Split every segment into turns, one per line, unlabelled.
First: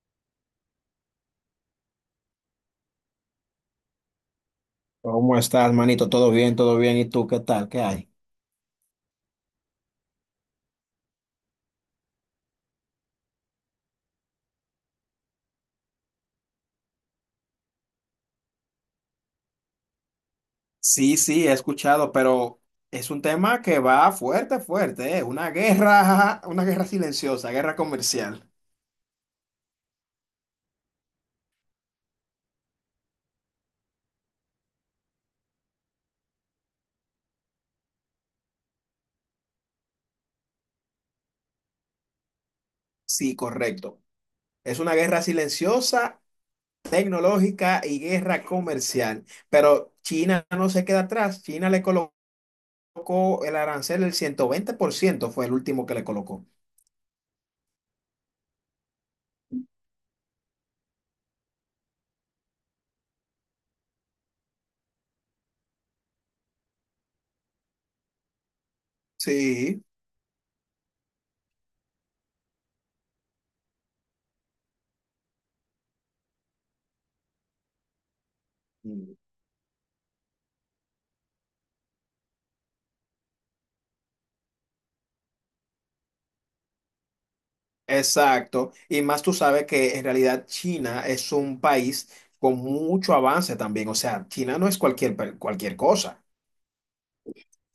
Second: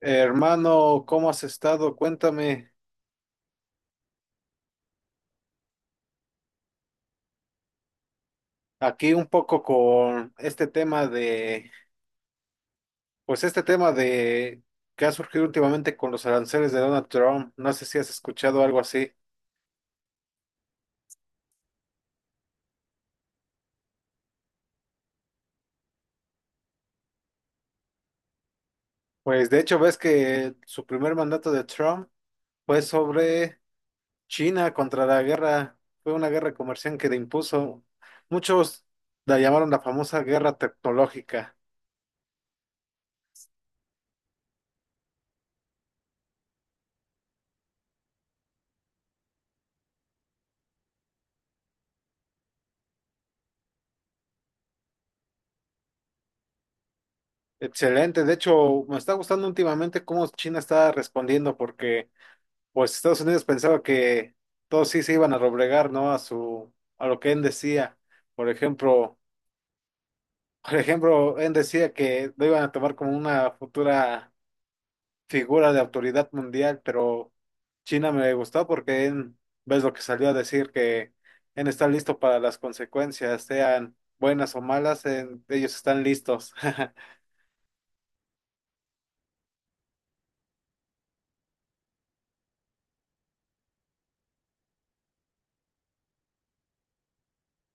Hermano, ¿cómo has estado? Cuéntame
¿Cómo estás, manito? ¿Todo bien? ¿Todo bien? ¿Y tú qué tal? ¿Qué hay?
aquí un poco con este tema de, pues este tema de que ha surgido últimamente con los aranceles de Donald Trump. No sé si has escuchado algo así.
Sí, sí, he escuchado, pero es un tema que va fuerte, fuerte, ¿eh? Una guerra, una guerra silenciosa, guerra comercial.
Pues de hecho ves que su primer mandato de Trump fue sobre China contra la guerra, fue una guerra comercial que le impuso. Muchos la llamaron la famosa guerra tecnológica.
Sí, correcto. Es una guerra silenciosa, tecnológica y guerra comercial. Pero China no se queda atrás. China le colocó el arancel el ciento veinte por ciento fue el último que le colocó.
Excelente, de hecho me está gustando últimamente cómo China está respondiendo porque pues Estados Unidos pensaba que todos sí se iban a doblegar, ¿no? A lo que él decía. Por ejemplo,
Sí.
él decía que lo iban a tomar como una futura figura de autoridad mundial, pero China me gustó porque él, ves lo que salió a decir, que él está listo para las consecuencias, sean buenas o malas, ellos están listos.
Exacto, y más tú sabes que en realidad China es un país con mucho avance también, o sea, China no es cualquier, cualquier cosa.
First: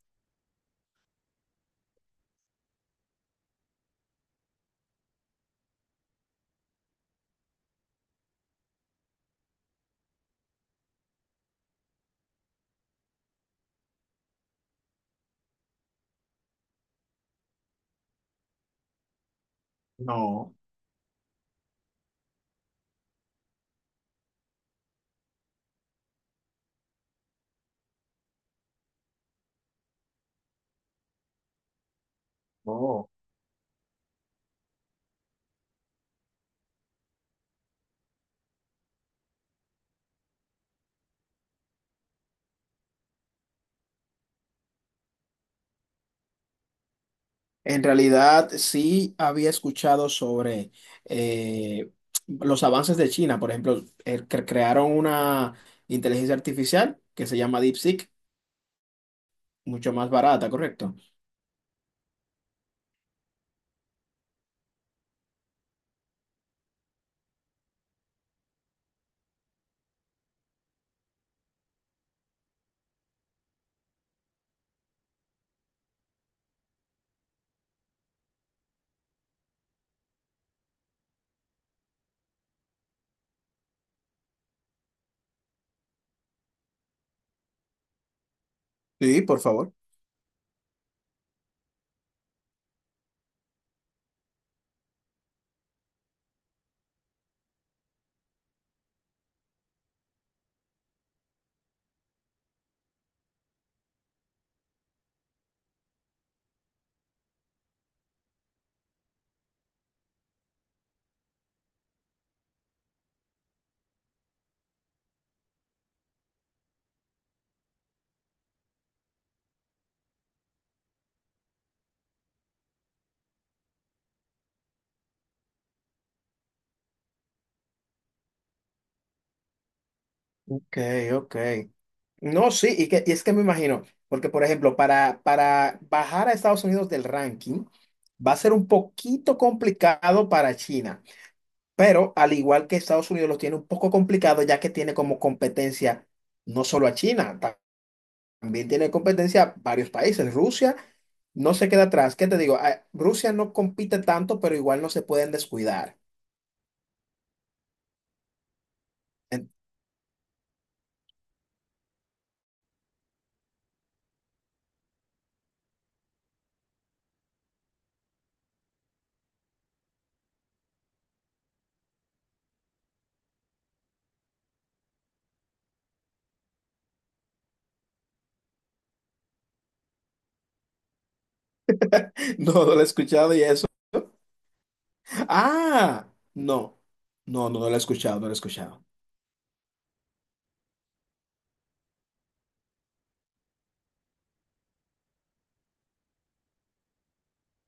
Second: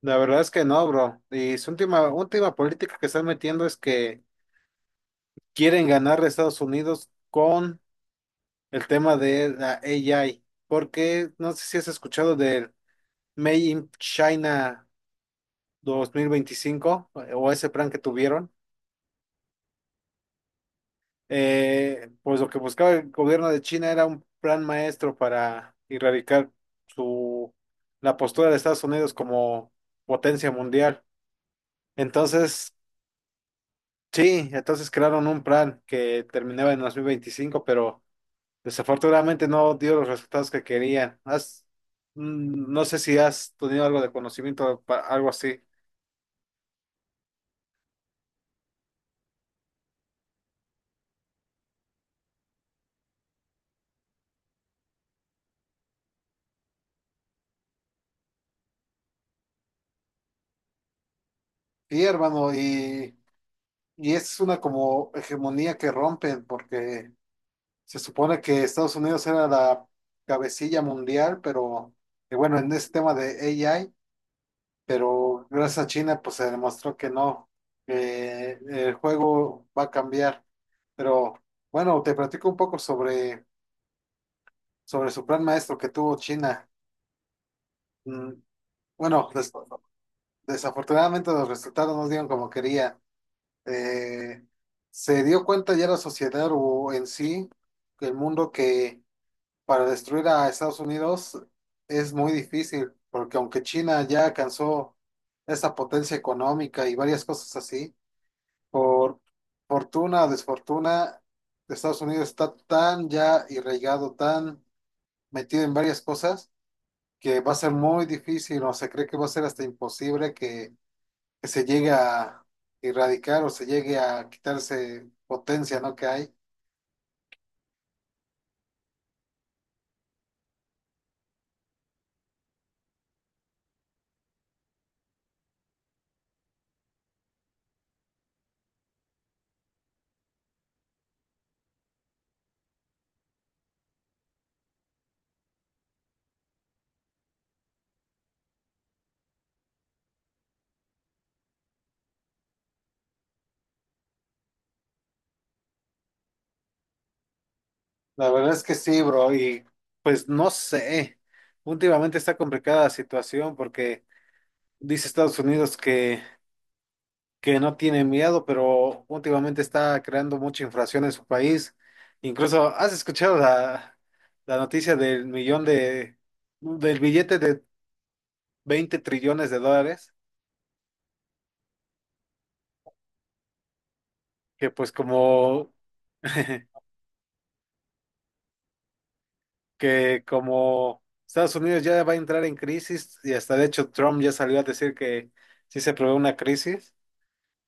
La verdad es que no, bro. Y su última, última política que están metiendo es que quieren ganar a Estados Unidos con el tema de la AI, porque no sé si has escuchado del Made in China 2025, o ese plan que tuvieron.
No,
Pues lo que buscaba el gobierno de China era un plan maestro para erradicar su, la postura de Estados Unidos como potencia mundial. Entonces,
no.
sí, entonces crearon un plan que terminaba en 2025, pero desafortunadamente no dio los resultados que querían. No sé si has tenido algo de conocimiento, algo así.
En realidad sí había escuchado sobre eh, los avances de China, por ejemplo, el que crearon una inteligencia artificial que se llama DeepSeek, mucho más barata, ¿correcto?
Sí, hermano, y es una como hegemonía que rompen, porque se supone que Estados Unidos era la cabecilla mundial, pero que bueno, en ese tema de AI, pero gracias a China, pues se demostró que no, que el juego va a cambiar. Pero bueno, te platico un poco sobre, sobre su plan maestro que tuvo China. Mm,
Sí,
Bueno,
por favor.
desafortunadamente los resultados no dieron como quería. Eh, se dio cuenta ya la sociedad o en sí, que el mundo que para destruir a Estados Unidos es muy difícil, porque aunque China ya alcanzó esa potencia económica y varias cosas así, por fortuna o desfortuna, Estados Unidos está tan ya irraigado, tan metido en varias cosas, que va a ser muy difícil o se cree que va a ser hasta imposible que se llegue a erradicar o se llegue a quitarse potencia, ¿no? Que hay.
Ok, ok. No, sí, y es que me imagino, porque por ejemplo, para bajar a Estados Unidos del ranking va a ser un poquito complicado para China, pero al igual que Estados Unidos lo tiene un poco complicado ya que tiene como competencia no solo a China, también tiene competencia a varios países. Rusia no se queda atrás, ¿qué te digo? Ah, Rusia no compite tanto, pero igual no se pueden descuidar.
La verdad es que sí, bro, y pues no sé. Últimamente está complicada la situación porque dice Estados Unidos que no tiene miedo, pero últimamente está creando mucha inflación en su país. Incluso, ¿has escuchado la noticia del billete de 20 trillones de dólares?
No, no lo he escuchado y eso.
Que pues como
Ah, no, no, no, no lo he escuchado, no lo he escuchado.
Que como Estados Unidos ya va a entrar en crisis y hasta de hecho Trump ya salió a decir que si se prevé una crisis,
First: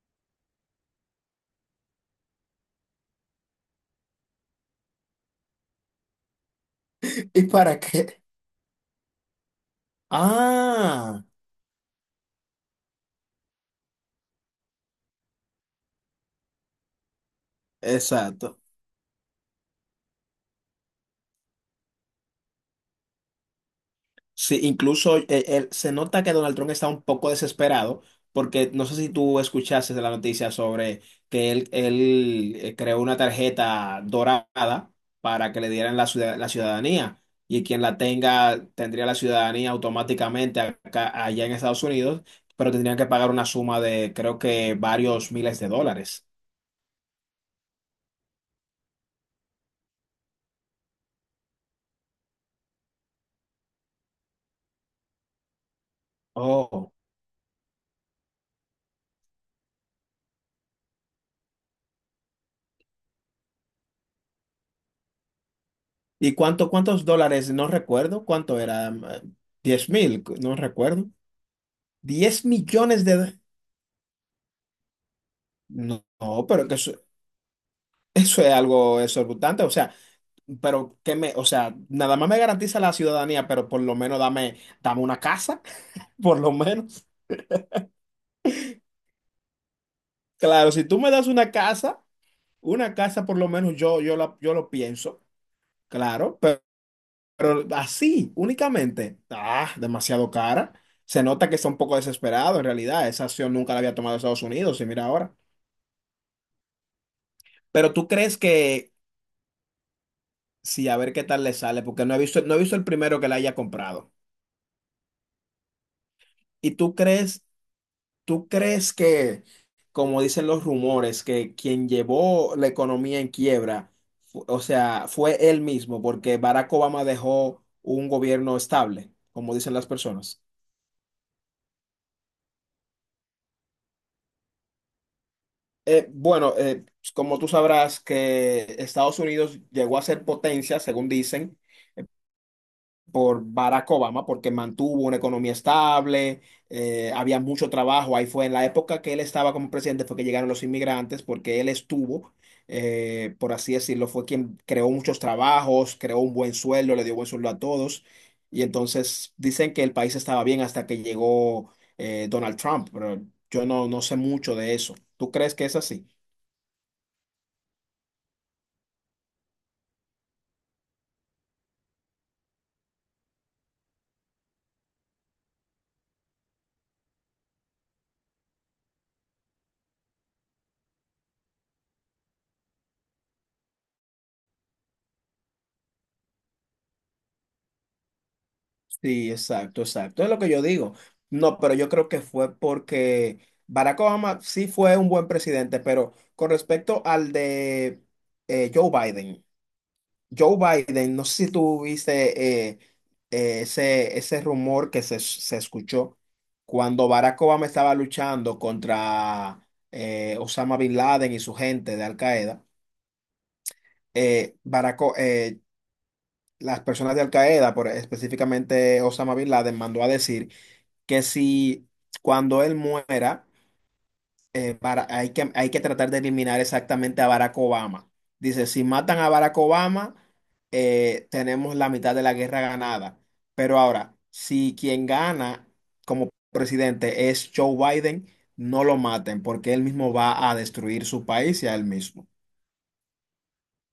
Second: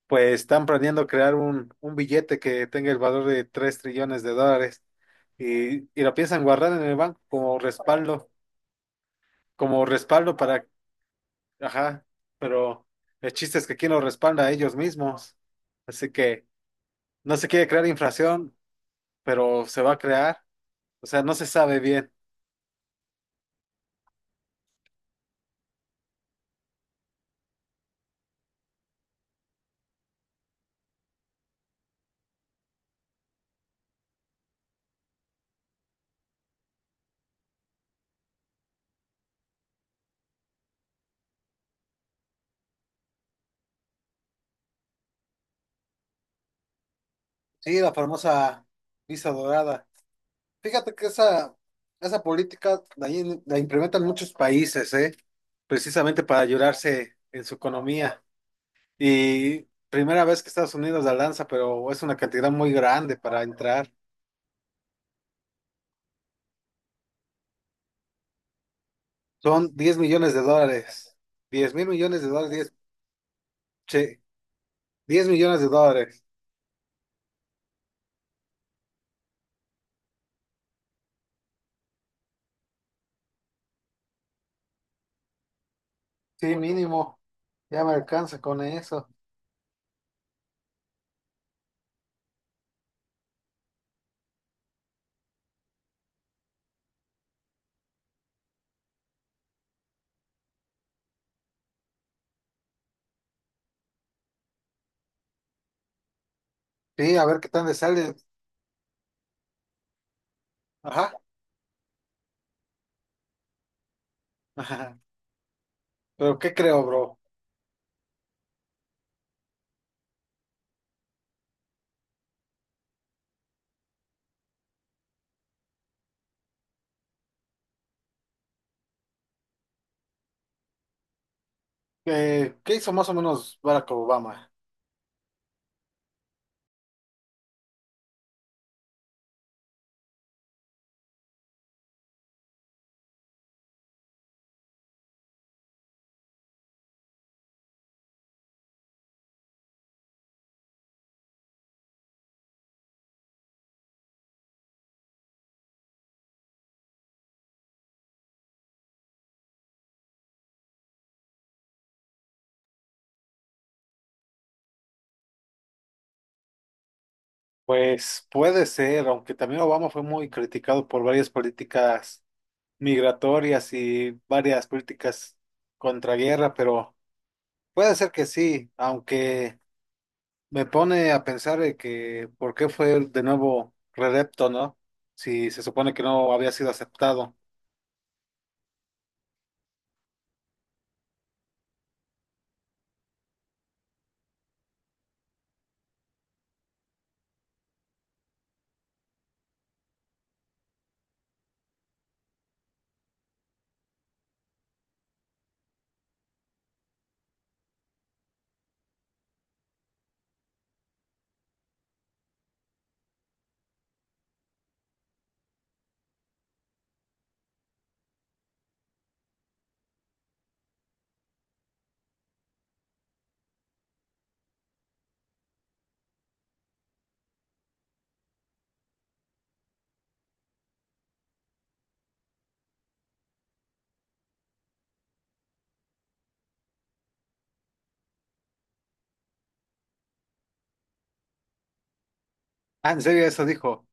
pues están planeando crear un billete que tenga el valor de 3 trillones de dólares y lo piensan guardar en el banco
¿Y para qué?
como respaldo para,
Ah,
ajá, pero el chiste es que quién lo respalda a ellos mismos. Así que no se quiere crear inflación,
exacto.
pero se va a crear, o sea, no se sabe bien.
Sí, incluso se nota que Donald Trump está un poco desesperado porque no sé si tú escuchaste de la noticia sobre que él, él creó una tarjeta dorada para que le dieran la, la ciudadanía y quien la tenga tendría la ciudadanía automáticamente acá, allá en Estados Unidos, pero tendrían que pagar una suma de creo que varios miles de dólares.
Sí, la famosa visa dorada. Fíjate que esa política la implementan muchos países, ¿eh? Precisamente para
Oh,
ayudarse en su economía. Y primera vez que Estados Unidos la lanza, pero es una cantidad muy grande para entrar.
¿y cuántos dólares? No recuerdo. ¿Cuánto era?
Son
Diez
10
mil,
millones de
no recuerdo.
dólares. diez mil millones de
Diez
dólares. Diez
millones de...
che, 10 millones de
No,
dólares.
no, pero que eso, eso es algo exorbitante. O sea, pero que me... O sea, nada más me garantiza la ciudadanía, pero por lo menos dame, dame una casa, por lo
Sí,
menos.
mínimo. Ya me alcanza con eso.
Claro, si tú me das una casa por lo menos yo lo pienso, claro. Pero así, únicamente, ah, demasiado cara. Se nota que está un poco desesperado en realidad. Esa acción nunca la había tomado Estados Unidos y mira ahora.
Sí, a ver qué tal le
Pero tú
sale.
crees que, sí, a
Ajá.
ver qué tal le sale, porque no he visto el primero que la haya comprado.
Ajá. Pero ¿qué
¿Y
creo, bro?
tú crees que, como dicen los rumores, que quien llevó la economía en quiebra, o sea, fue él mismo, porque Barack Obama dejó un gobierno estable, como dicen las personas?
¿Qué hizo más o menos Barack Obama?
Bueno, como tú sabrás que Estados Unidos llegó a ser potencia, según dicen, por Barack Obama, porque mantuvo una economía estable, había mucho trabajo. Ahí fue en la época que él estaba como presidente, fue que llegaron los inmigrantes, porque él estuvo, por así decirlo, fue quien creó muchos trabajos, creó un buen sueldo, le dio buen sueldo a todos. Y entonces dicen que el país estaba bien hasta que llegó Donald Trump, pero yo no sé mucho de eso. ¿Tú crees que es así?
Pues puede ser, aunque también Obama fue muy criticado por varias políticas migratorias y varias políticas contra guerra, pero puede ser que sí, aunque me pone a pensar de que por qué fue de nuevo reelecto, ¿no? Si se supone que no había sido aceptado.
Sí, exacto, exacto. Es lo que yo digo. No, pero yo creo que fue porque Barack Obama sí fue un buen presidente, pero con respecto al de Joe Biden, Joe Biden, no sé si tú viste ese rumor que se escuchó cuando Barack Obama estaba luchando contra Osama Bin Laden y su gente de Al Qaeda. eh, Barack O- eh, las personas de Al Qaeda, específicamente Osama Bin Laden, mandó a decir que si cuando él muera, hay que tratar de eliminar exactamente a Barack Obama. Dice, si matan a Barack Obama, tenemos la mitad de la guerra ganada. Pero ahora, si quien gana como presidente es Joe Biden, no lo maten porque él mismo va a destruir su país y a él mismo.
Ah, en serio, eso dijo.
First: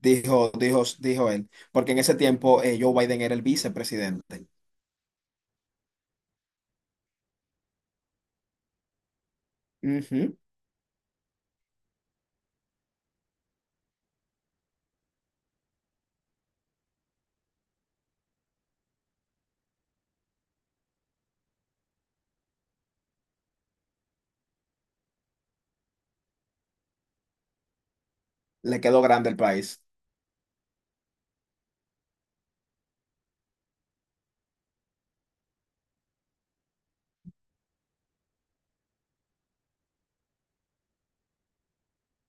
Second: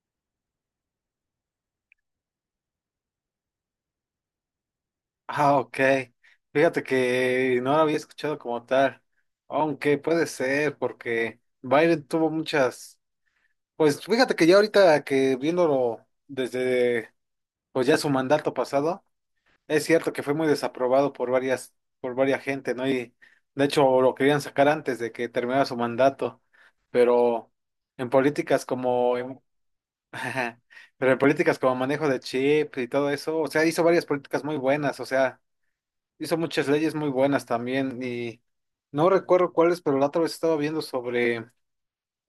Dijo, dijo, dijo él, porque en ese tiempo Joe Biden era el vicepresidente.
Ah, ok. Fíjate que no lo había escuchado como tal, aunque puede
Ujú.
ser, porque Biden tuvo muchas. Pues fíjate que ya ahorita que viéndolo desde pues ya su mandato pasado, es cierto que fue muy desaprobado por varias gente, ¿no? Y de hecho lo querían sacar antes de que terminara su mandato, pero en políticas
Le quedó
como
grande el país.
pero en políticas como manejo de chip y todo eso, o sea, hizo varias políticas muy buenas, o sea, hizo muchas leyes muy buenas también y no recuerdo cuáles, pero la otra vez estaba viendo sobre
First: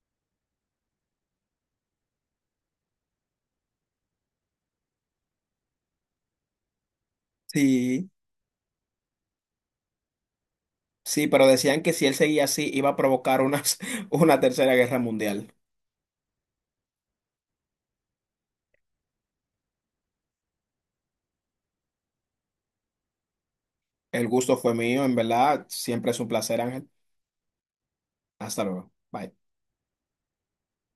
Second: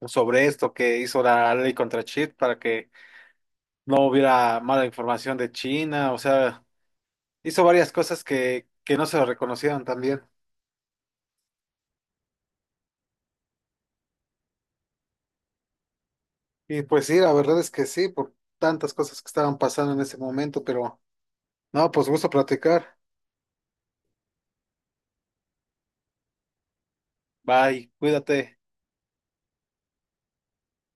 sobre esto que hizo la ley contra chip para que no hubiera mala información de China, o sea, hizo varias
Sí.
cosas que no se lo reconocieron también.
Sí, pero decían que si él seguía así iba a provocar una, una tercera guerra mundial.
Y pues sí, la verdad es que sí, por tantas cosas que estaban pasando en ese momento, pero no, pues gusto platicar.
El gusto fue mío, en verdad. Siempre es un placer, Ángel.
Bye, cuídate.
Hasta luego. Bye.